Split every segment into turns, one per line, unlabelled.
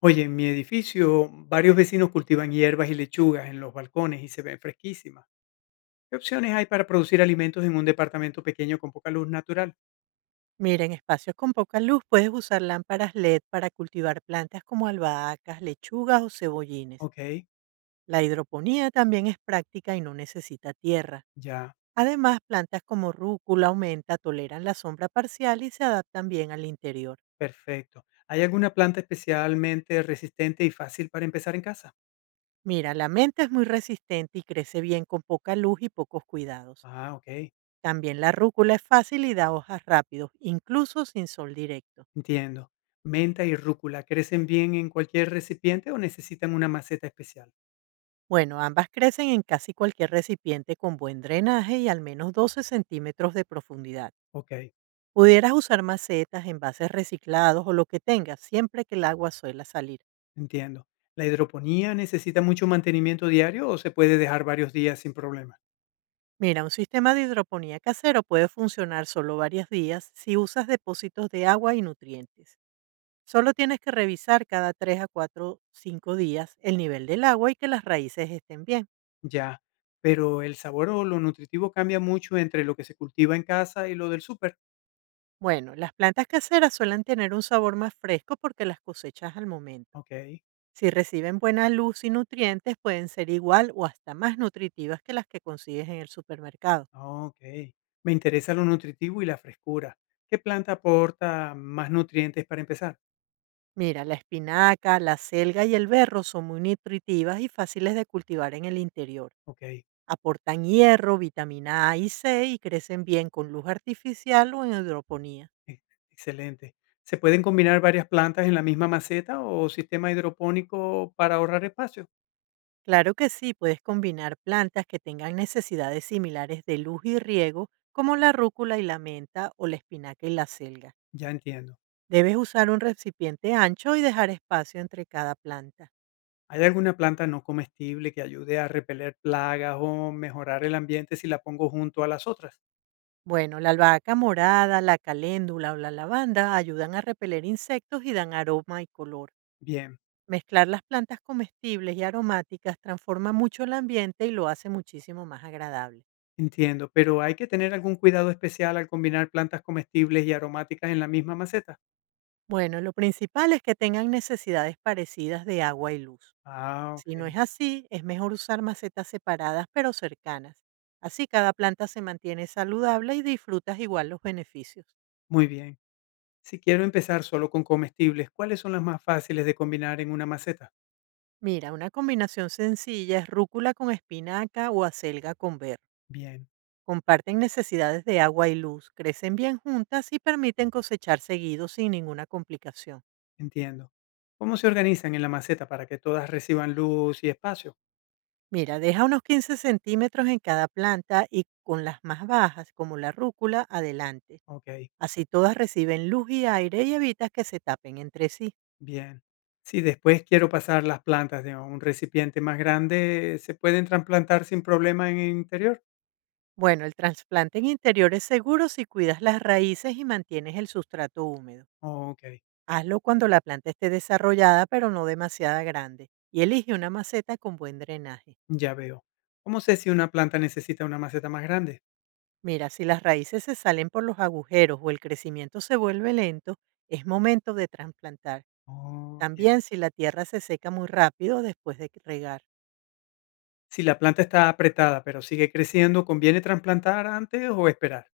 Oye, en mi edificio varios vecinos cultivan hierbas y lechugas en los balcones y se ven fresquísimas. ¿Qué opciones hay para producir alimentos en un departamento pequeño con poca luz natural?
Mira, en espacios con poca luz puedes usar lámparas LED para cultivar plantas como albahacas, lechugas o cebollines.
Ok,
La hidroponía también es práctica y no necesita tierra.
ya,
Además, plantas como rúcula o menta toleran la sombra parcial y se adaptan bien al interior.
perfecto. ¿Hay alguna planta especialmente resistente y fácil para empezar en casa?
Mira, la menta es muy resistente y crece bien con poca luz y pocos cuidados.
Ah, ok,
También la rúcula es fácil y da hojas rápido, incluso sin sol directo.
entiendo. Menta y rúcula, ¿crecen bien en cualquier recipiente o necesitan una maceta especial?
Bueno, ambas crecen en casi cualquier recipiente con buen drenaje y al menos 12 centímetros de profundidad.
Ok,
Pudieras usar macetas, envases reciclados o lo que tengas siempre que el agua suela salir.
entiendo. ¿La hidroponía necesita mucho mantenimiento diario o se puede dejar varios días sin problema?
Mira, un sistema de hidroponía casero puede funcionar solo varios días si usas depósitos de agua y nutrientes. Solo tienes que revisar cada 3 a 4, 5 días el nivel del agua y que las raíces estén bien.
Ya, pero el sabor o lo nutritivo cambia mucho entre lo que se cultiva en casa y lo del súper.
Bueno, las plantas caseras suelen tener un sabor más fresco porque las cosechas al momento.
Ok,
Si reciben buena luz y nutrientes, pueden ser igual o hasta más nutritivas que las que consigues en el supermercado.
ok. Me interesa lo nutritivo y la frescura. ¿Qué planta aporta más nutrientes para empezar?
Mira, la espinaca, la selga y el berro son muy nutritivas y fáciles de cultivar en el interior.
Ok,
Aportan hierro, vitamina A y C y crecen bien con luz artificial o en hidroponía.
ex- excelente. ¿Se pueden combinar varias plantas en la misma maceta o sistema hidropónico para ahorrar espacio?
Claro que sí, puedes combinar plantas que tengan necesidades similares de luz y riego, como la rúcula y la menta o la espinaca y la selga.
Ya entiendo.
Debes usar un recipiente ancho y dejar espacio entre cada planta.
¿Hay alguna planta no comestible que ayude a repeler plagas o mejorar el ambiente si la pongo junto a las otras?
Bueno, la albahaca morada, la caléndula o la lavanda ayudan a repeler insectos y dan aroma y color.
Bien.
Mezclar las plantas comestibles y aromáticas transforma mucho el ambiente y lo hace muchísimo más agradable.
Entiendo, pero ¿hay que tener algún cuidado especial al combinar plantas comestibles y aromáticas en la misma maceta?
Bueno, lo principal es que tengan necesidades parecidas de agua y luz.
Ah,
Si no
ok.
es así, es mejor usar macetas separadas pero cercanas. Así cada planta se mantiene saludable y disfrutas igual los beneficios.
Muy bien. Si quiero empezar solo con comestibles, ¿cuáles son las más fáciles de combinar en una maceta?
Mira, una combinación sencilla es rúcula con espinaca o acelga con ver.
Bien,
Comparten necesidades de agua y luz, crecen bien juntas y permiten cosechar seguido sin ninguna complicación.
entiendo. ¿Cómo se organizan en la maceta para que todas reciban luz y espacio?
Mira, deja unos 15 centímetros en cada planta y con las más bajas, como la rúcula, adelante.
Ok,
Así todas reciben luz y aire y evitas que se tapen entre sí.
bien. Si después quiero pasar las plantas de un recipiente más grande, ¿se pueden trasplantar sin problema en el interior?
Bueno, el trasplante en interior es seguro si cuidas las raíces y mantienes el sustrato húmedo.
Ok,
Hazlo cuando la planta esté desarrollada pero no demasiada grande y elige una maceta con buen drenaje.
ya veo. ¿Cómo sé si una planta necesita una maceta más grande?
Mira, si las raíces se salen por los agujeros o el crecimiento se vuelve lento, es momento de trasplantar.
Oh, bien.
También si la tierra se seca muy rápido después de regar.
Si la planta está apretada, pero sigue creciendo, ¿conviene trasplantar antes o esperar?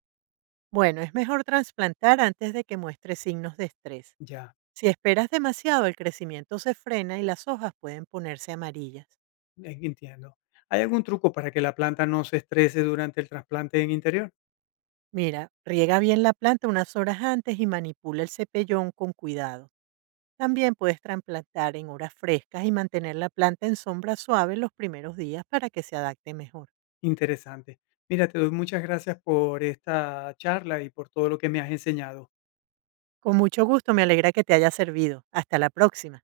Bueno, es mejor trasplantar antes de que muestre signos de estrés.
Ya,
Si esperas demasiado, el crecimiento se frena y las hojas pueden ponerse amarillas.
entiendo. ¿Hay algún truco para que la planta no se estrese durante el trasplante en interior?
Mira, riega bien la planta unas horas antes y manipula el cepellón con cuidado. También puedes trasplantar en horas frescas y mantener la planta en sombra suave los primeros días para que se adapte mejor.
Interesante. Mira, te doy muchas gracias por esta charla y por todo lo que me has enseñado.
Con mucho gusto, me alegra que te haya servido. Hasta la próxima.